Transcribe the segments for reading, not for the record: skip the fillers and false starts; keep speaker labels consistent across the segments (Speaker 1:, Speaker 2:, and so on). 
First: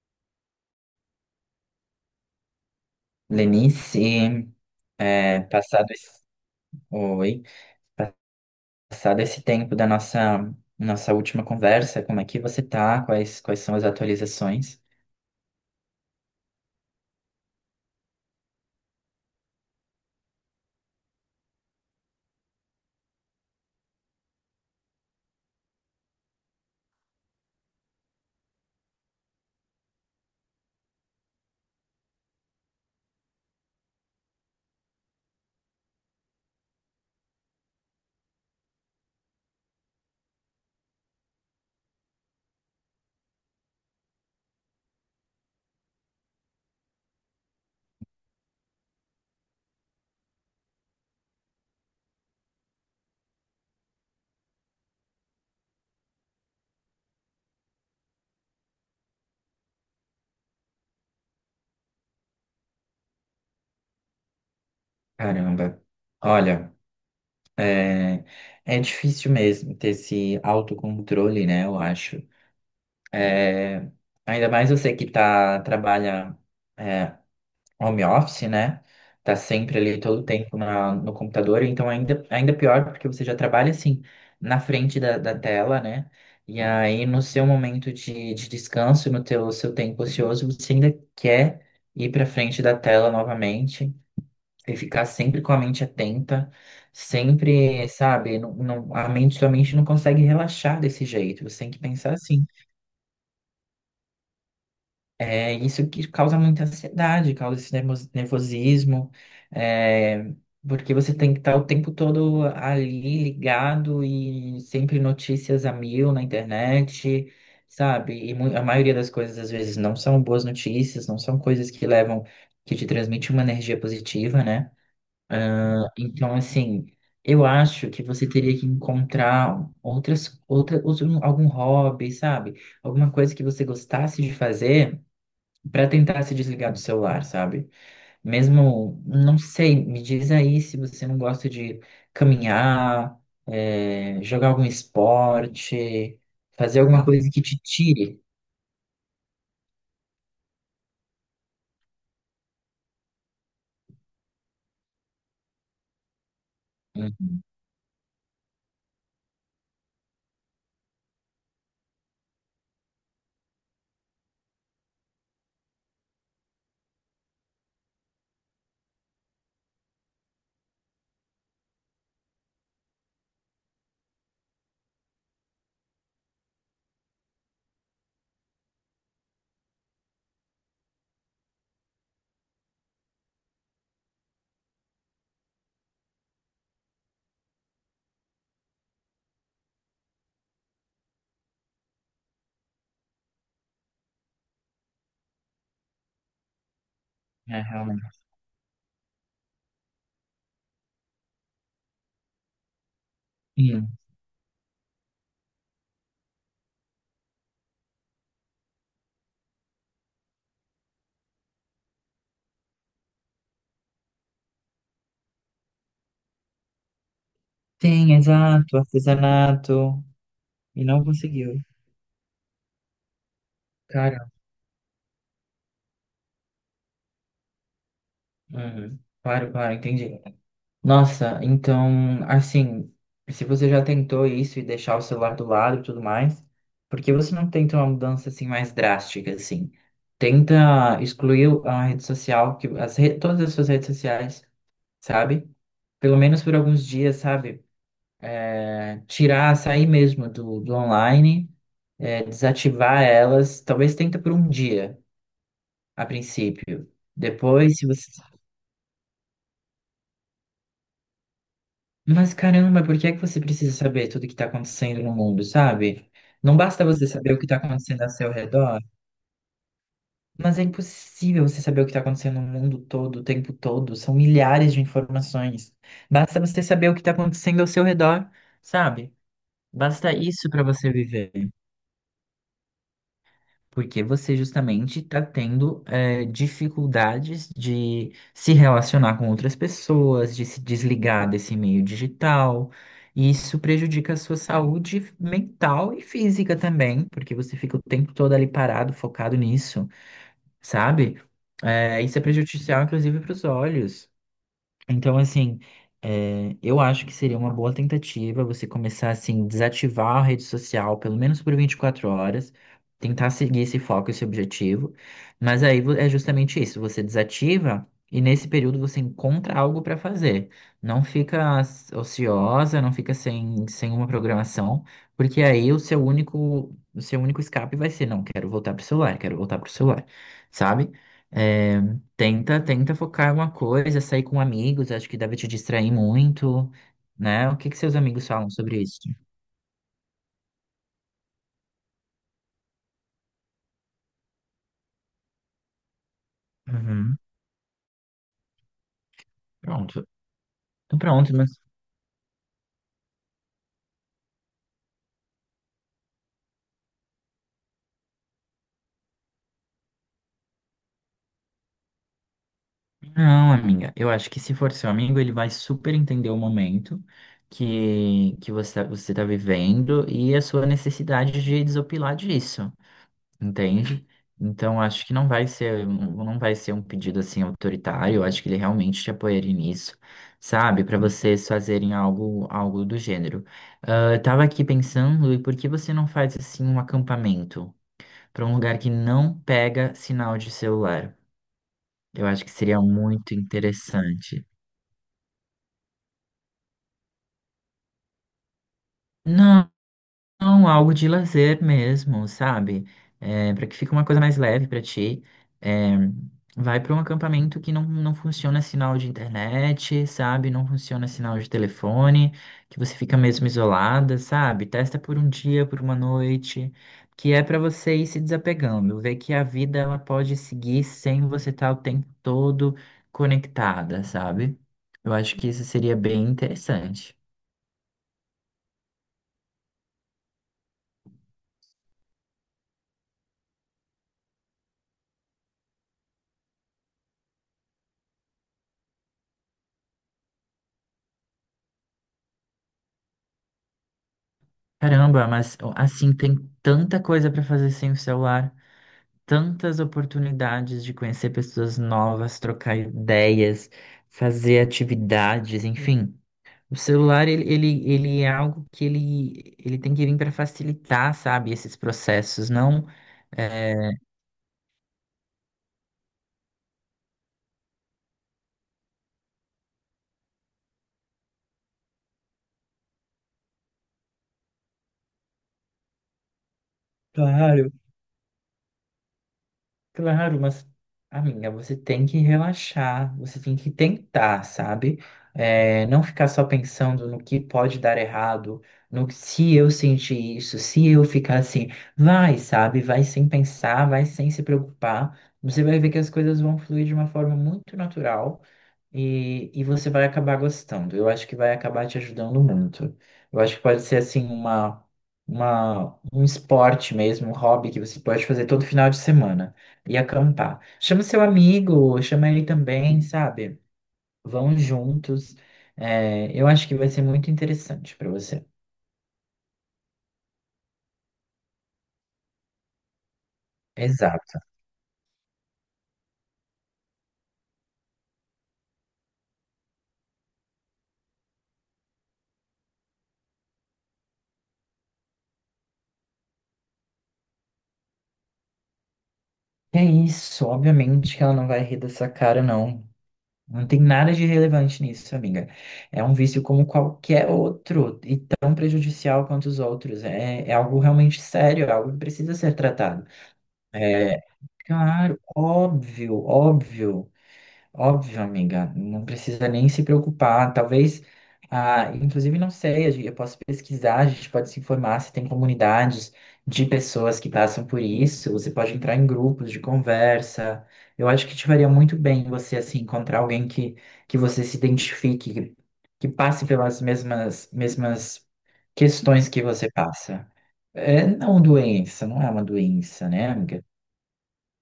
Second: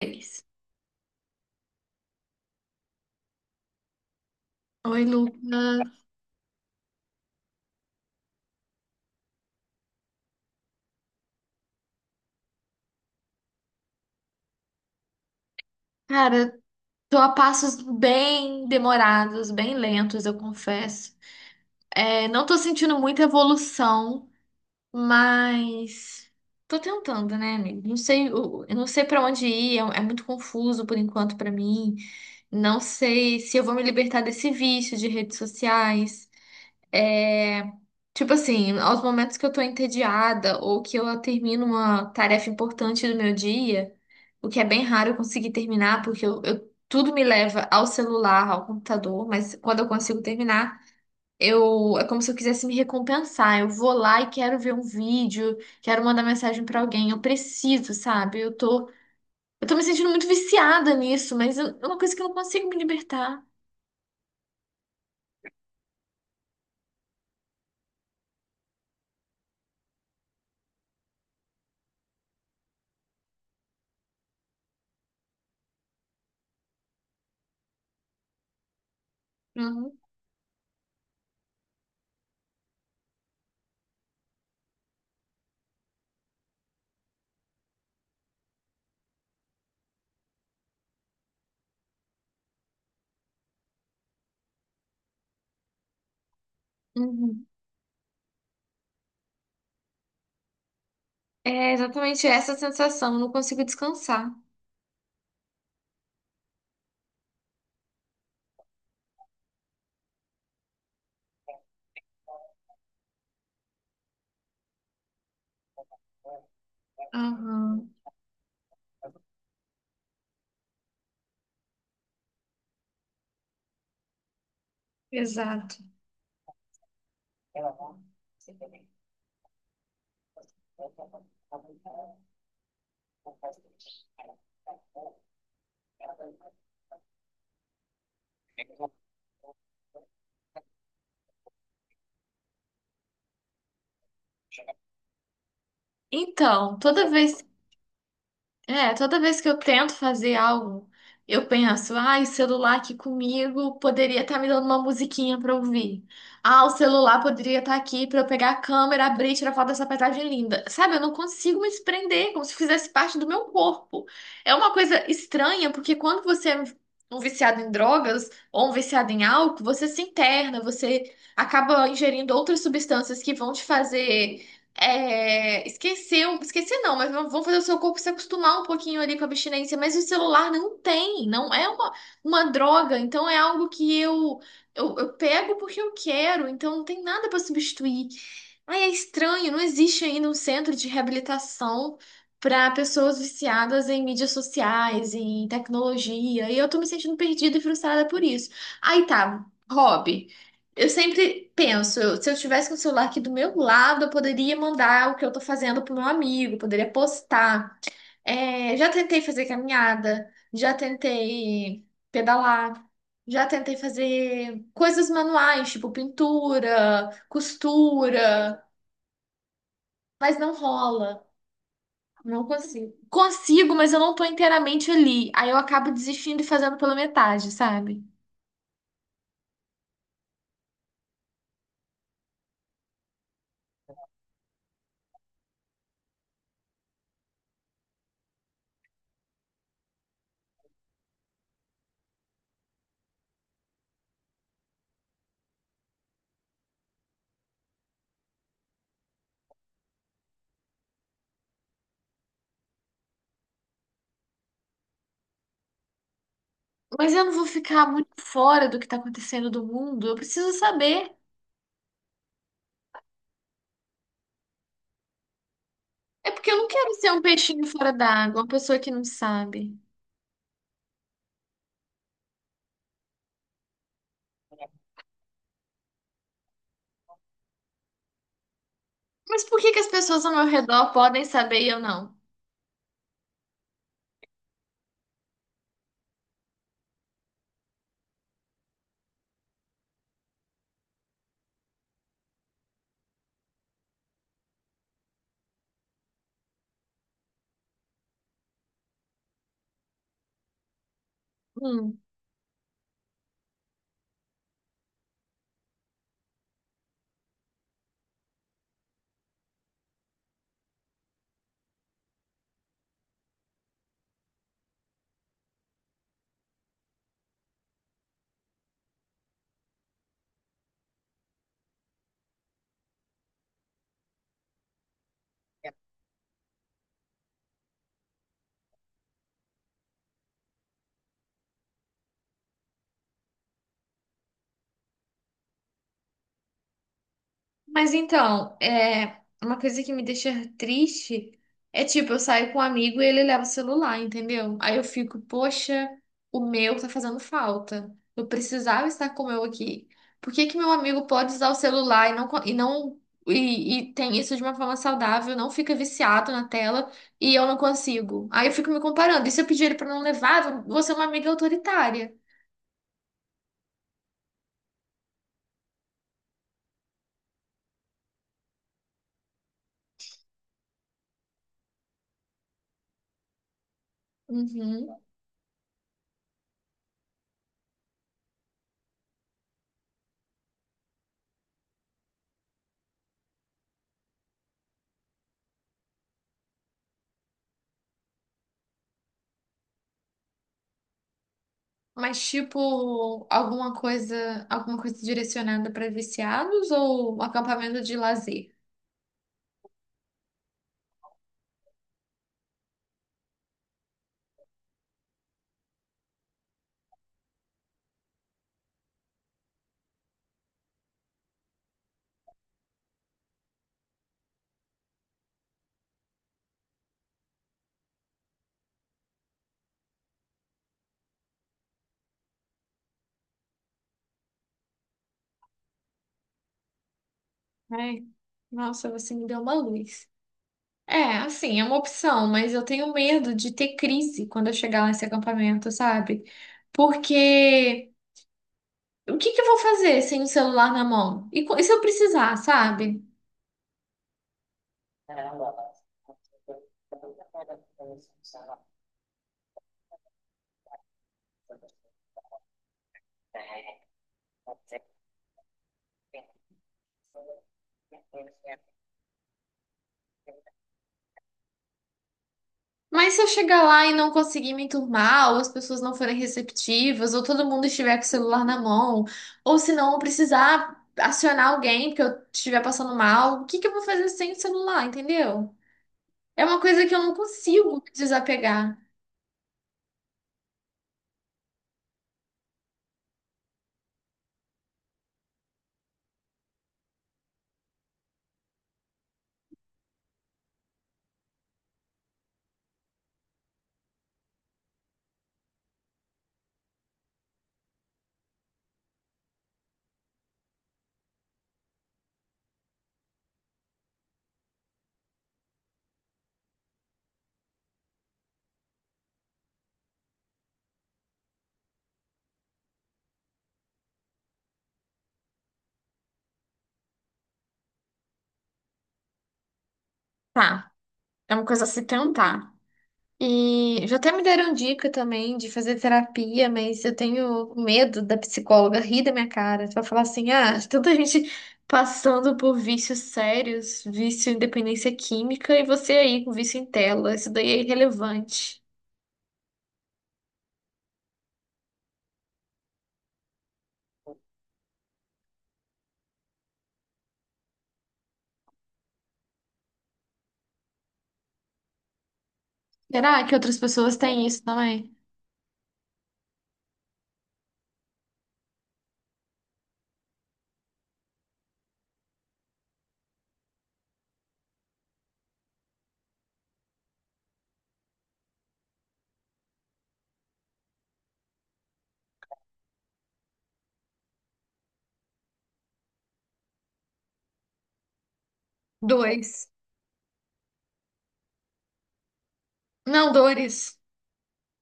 Speaker 1: Eles.
Speaker 2: Lenice,
Speaker 1: Oi,
Speaker 2: é, passado
Speaker 1: Lucas.
Speaker 2: esse, oi, passado esse tempo da nossa última conversa, como é que você tá? Quais são as atualizações?
Speaker 1: Cara, tô a passos bem demorados, bem lentos, eu confesso. É, não tô sentindo muita evolução, mas tô tentando, né, amigo? Não sei, eu não sei pra onde ir, é, é muito confuso por enquanto pra mim. Não sei se eu vou me libertar desse vício de redes sociais. É, tipo assim, aos momentos que eu tô entediada ou que eu termino uma tarefa importante do meu dia, o que é bem raro eu conseguir terminar, porque tudo me leva ao celular, ao computador, mas quando eu consigo terminar, eu, é como se eu quisesse me recompensar. Eu vou lá e quero ver um vídeo, quero mandar mensagem pra alguém, eu preciso, sabe? Eu tô me sentindo muito viciada nisso, mas é uma coisa que eu não consigo me libertar.
Speaker 2: Caramba. Olha, é, é difícil mesmo ter esse autocontrole, né? Eu acho. É, Ainda mais você que tá é, home office, né? Tá sempre
Speaker 1: Uhum.
Speaker 2: ali todo o tempo no computador, então ainda pior, porque você já trabalha assim na frente da tela, né? E aí no seu momento de descanso, no teu, seu tempo ocioso, você ainda quer ir para frente da tela novamente e ficar sempre com a mente atenta,
Speaker 1: Uhum.
Speaker 2: sempre, sabe, sua mente não consegue relaxar desse jeito, você tem
Speaker 1: É
Speaker 2: que pensar
Speaker 1: exatamente
Speaker 2: assim.
Speaker 1: essa sensação, eu não consigo descansar.
Speaker 2: É isso que causa muita ansiedade, causa esse nervosismo, é, porque você tem que estar o tempo todo ali ligado e sempre notícias a mil na internet,
Speaker 1: Aham,
Speaker 2: sabe? A maioria das coisas às vezes não são boas notícias, não são coisas que levam, que te transmitem uma energia positiva, né?
Speaker 1: exato.
Speaker 2: Então, assim, eu acho que você teria que encontrar algum hobby, sabe? Alguma coisa que você gostasse de fazer para tentar se desligar do celular, sabe? Mesmo, não sei, me diz aí se você não gosta de caminhar, é, jogar algum esporte,
Speaker 1: Então,
Speaker 2: fazer alguma
Speaker 1: toda
Speaker 2: coisa que
Speaker 1: vez.
Speaker 2: te tire.
Speaker 1: É, toda vez que eu tento fazer algo, eu penso, ai, o celular aqui comigo poderia estar me dando uma musiquinha pra ouvir. Ah, o
Speaker 2: Hum.
Speaker 1: celular poderia estar aqui pra eu pegar a câmera, abrir e tirar foto dessa paisagem linda. Sabe, eu não consigo me desprender, como se fizesse parte do meu corpo. É uma coisa estranha, porque quando você é um viciado em drogas ou um viciado em álcool, você se interna, você acaba ingerindo outras substâncias que vão te fazer é, esqueceu, esqueci não, mas vão fazer o seu corpo se acostumar um pouquinho ali com a abstinência, mas o celular não tem, não é uma droga, então é algo que eu pego porque eu quero, então não tem nada para substituir. Ai, é estranho, não existe ainda um centro de reabilitação para pessoas viciadas em mídias sociais, em tecnologia, e eu tô me sentindo perdida e
Speaker 2: É,
Speaker 1: frustrada
Speaker 2: realmente.
Speaker 1: por isso. Aí tá, hobby. Eu sempre penso, se eu tivesse com o celular aqui do meu
Speaker 2: Hum.
Speaker 1: lado, eu poderia mandar o que eu tô fazendo pro meu amigo, poderia postar. É, já tentei fazer caminhada, já tentei pedalar, já tentei fazer coisas manuais, tipo pintura,
Speaker 2: Tem,
Speaker 1: costura,
Speaker 2: exato, artesanato.
Speaker 1: mas não
Speaker 2: E não
Speaker 1: rola.
Speaker 2: conseguiu.
Speaker 1: Não consigo. Consigo, mas eu não tô
Speaker 2: Cara,
Speaker 1: inteiramente ali. Aí eu acabo desistindo e fazendo pela metade, sabe?
Speaker 2: uhum. Claro, claro, entendi. Nossa, então, assim, se você já tentou isso e deixar o celular do lado e tudo mais, por que você não tenta uma mudança assim mais drástica, assim? Tenta excluir a rede social, todas as suas redes sociais, sabe? Pelo menos por alguns dias, sabe? Sair mesmo do online, desativar elas, talvez tenta por um dia, a princípio.
Speaker 1: Mas eu não vou
Speaker 2: Depois,
Speaker 1: ficar
Speaker 2: se
Speaker 1: muito
Speaker 2: você.
Speaker 1: fora do que tá acontecendo do mundo. Eu preciso saber.
Speaker 2: Mas caramba, por que é que você precisa saber tudo que está acontecendo no mundo, sabe?
Speaker 1: É porque
Speaker 2: Não
Speaker 1: eu não
Speaker 2: basta
Speaker 1: quero
Speaker 2: você
Speaker 1: ser um
Speaker 2: saber o que está
Speaker 1: peixinho fora
Speaker 2: acontecendo ao seu
Speaker 1: d'água, uma pessoa
Speaker 2: redor,
Speaker 1: que não sabe.
Speaker 2: mas é impossível você saber o que está acontecendo no mundo todo, o tempo todo. São milhares de informações. Basta você saber o que está acontecendo ao seu redor, sabe?
Speaker 1: Mas por que que as
Speaker 2: Basta
Speaker 1: pessoas ao meu
Speaker 2: isso para você
Speaker 1: redor podem
Speaker 2: viver.
Speaker 1: saber e eu não?
Speaker 2: Porque você justamente está tendo dificuldades de se relacionar com outras pessoas, de se desligar desse meio digital. E isso prejudica a sua saúde mental e física também, porque você fica o tempo todo ali parado, focado nisso, sabe?
Speaker 1: Hum.
Speaker 2: Isso é prejudicial, inclusive, para os olhos. Então, assim, é, eu acho que seria uma boa tentativa você começar, assim, desativar a rede social, pelo menos por 24 horas, tentar seguir esse foco, esse objetivo. Mas aí é justamente isso, você desativa e nesse período você encontra algo para fazer. Não fica ociosa, não fica sem uma programação, porque aí o seu único escape vai ser: não, quero voltar pro celular, quero voltar pro celular, sabe? Eh, tenta focar em uma coisa, sair com amigos, acho que deve te distrair muito, né? O que que
Speaker 1: Mas
Speaker 2: seus amigos falam
Speaker 1: então,
Speaker 2: sobre isso?
Speaker 1: é uma coisa que me deixa triste, é tipo, eu saio com um amigo e ele leva o celular, entendeu? Aí eu fico, poxa, o meu tá
Speaker 2: Uhum,
Speaker 1: fazendo falta. Eu precisava estar com o meu aqui.
Speaker 2: pronto.
Speaker 1: Por que que meu
Speaker 2: Então,
Speaker 1: amigo pode
Speaker 2: pronto,
Speaker 1: usar
Speaker 2: mas
Speaker 1: o celular e não e, e tem isso de uma forma saudável, não fica viciado na tela e eu não consigo? Aí eu fico me comparando. E se eu pedir ele pra não levar, eu vou ser uma amiga autoritária.
Speaker 2: não, amiga. Eu acho que se for seu amigo, ele vai super entender o momento que você tá vivendo e a sua necessidade de desopilar disso. Entende? Então
Speaker 1: Uhum.
Speaker 2: acho que não vai ser um pedido assim autoritário, eu acho que ele realmente te apoiaria nisso, sabe? Para vocês fazerem algo do gênero. Ah, eu tava aqui pensando, e por que você não faz assim um acampamento para um lugar que não pega sinal de celular?
Speaker 1: Mas
Speaker 2: Eu acho que seria
Speaker 1: tipo
Speaker 2: muito interessante.
Speaker 1: alguma coisa direcionada para viciados ou um acampamento de lazer?
Speaker 2: Não. Não, algo de lazer mesmo, sabe? É, para que fique uma coisa mais leve para ti. É, vai para um acampamento que não funciona sinal de internet, sabe? Não funciona sinal de telefone, que você fica mesmo isolada, sabe? Testa por um dia, por uma noite, que é para você ir se desapegando, ver que a vida ela pode seguir sem você estar o tempo todo conectada, sabe? Eu acho que isso seria bem interessante.
Speaker 1: Ai, nossa, você me deu uma luz. É, assim, é uma opção, mas eu tenho medo de ter crise quando eu chegar lá nesse acampamento, sabe? Porque o que que eu vou fazer sem o celular na mão? E se eu precisar, sabe?
Speaker 2: Caramba, mas ó, assim tem tanta coisa para fazer sem o celular, tantas oportunidades de conhecer pessoas novas, trocar ideias, fazer atividades, enfim. O celular ele é algo que ele tem que vir para facilitar, sabe, esses processos, não.
Speaker 1: Mas se eu chegar lá e não conseguir me enturmar, ou as pessoas não forem receptivas, ou todo mundo estiver com o celular na mão, ou se não eu precisar acionar alguém porque eu estiver passando mal, o que que eu vou fazer sem o celular, entendeu? É uma coisa que eu não
Speaker 2: Claro.
Speaker 1: consigo me desapegar.
Speaker 2: Claro, mas, amiga, você tem que relaxar, você tem que tentar, sabe? É, não ficar só pensando no que pode dar errado, no que se eu sentir isso, se eu ficar assim, vai, sabe? Vai sem pensar, vai sem se preocupar. Você vai ver que as coisas vão fluir de uma forma muito natural. E você vai acabar gostando. Eu acho que vai acabar te ajudando muito. Eu acho que pode ser assim um esporte mesmo, um hobby que você pode fazer todo final de semana e acampar. Chama seu amigo, chama ele também, sabe? Vão juntos. É, eu acho que vai ser muito interessante para você.
Speaker 1: Tá, é uma coisa a se tentar. E já até me
Speaker 2: Exato.
Speaker 1: deram dica também de fazer terapia, mas eu tenho medo da psicóloga rir da minha cara. Vai falar assim: ah, tanta gente passando por vícios sérios, vício em dependência química, e você aí com vício em tela. Isso daí é irrelevante.
Speaker 2: É isso, obviamente que ela não vai rir dessa cara, não. Não tem nada de relevante nisso, amiga. É um vício como qualquer outro e tão prejudicial quanto os outros. É algo realmente sério, é algo que precisa ser tratado.
Speaker 1: Será que outras pessoas
Speaker 2: É,
Speaker 1: têm isso também?
Speaker 2: claro, óbvio, óbvio. Óbvio, amiga, não precisa nem se preocupar. Talvez, ah, inclusive, não sei, eu posso pesquisar, a gente pode se informar se tem comunidades de pessoas que passam por isso. Você pode entrar em grupos de conversa. Eu acho que te faria muito bem você, assim, encontrar alguém que você se identifique, que passe pelas mesmas questões que
Speaker 1: Dois.
Speaker 2: você passa. Não é uma doença,
Speaker 1: Não,
Speaker 2: né, amiga?
Speaker 1: dores.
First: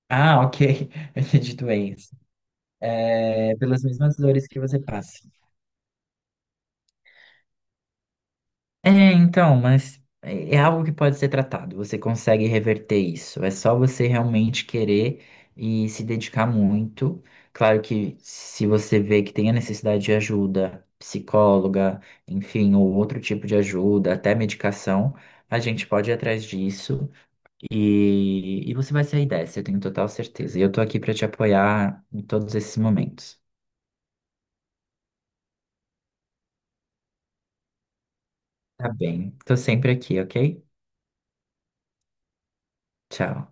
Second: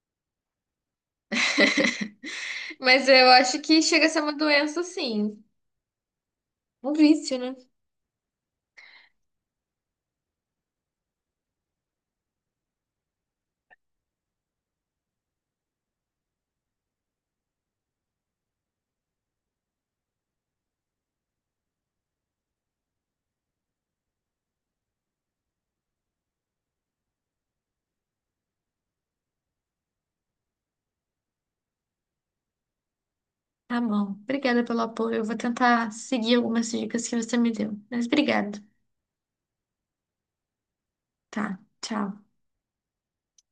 Speaker 2: Ah, ok, eu entendi doença.
Speaker 1: Mas eu acho que
Speaker 2: Pelas
Speaker 1: chega a
Speaker 2: mesmas
Speaker 1: ser uma
Speaker 2: dores que você
Speaker 1: doença,
Speaker 2: passa.
Speaker 1: sim. Um vício, né?
Speaker 2: É, então, mas é algo que pode ser tratado. Você consegue reverter isso. É só você realmente querer e se dedicar muito. Claro que se você vê que tem a necessidade de ajuda, psicóloga, enfim, ou outro tipo de ajuda, até medicação, a gente pode ir atrás disso e você vai sair dessa, eu tenho total certeza. E eu tô aqui para te apoiar em todos esses momentos.
Speaker 1: Tá bom. Obrigada pelo apoio. Eu vou tentar seguir algumas dicas que você me deu. Mas obrigado.
Speaker 2: Tá bem, tô sempre aqui, ok?
Speaker 1: Tá. Tchau.
Speaker 2: Tchau.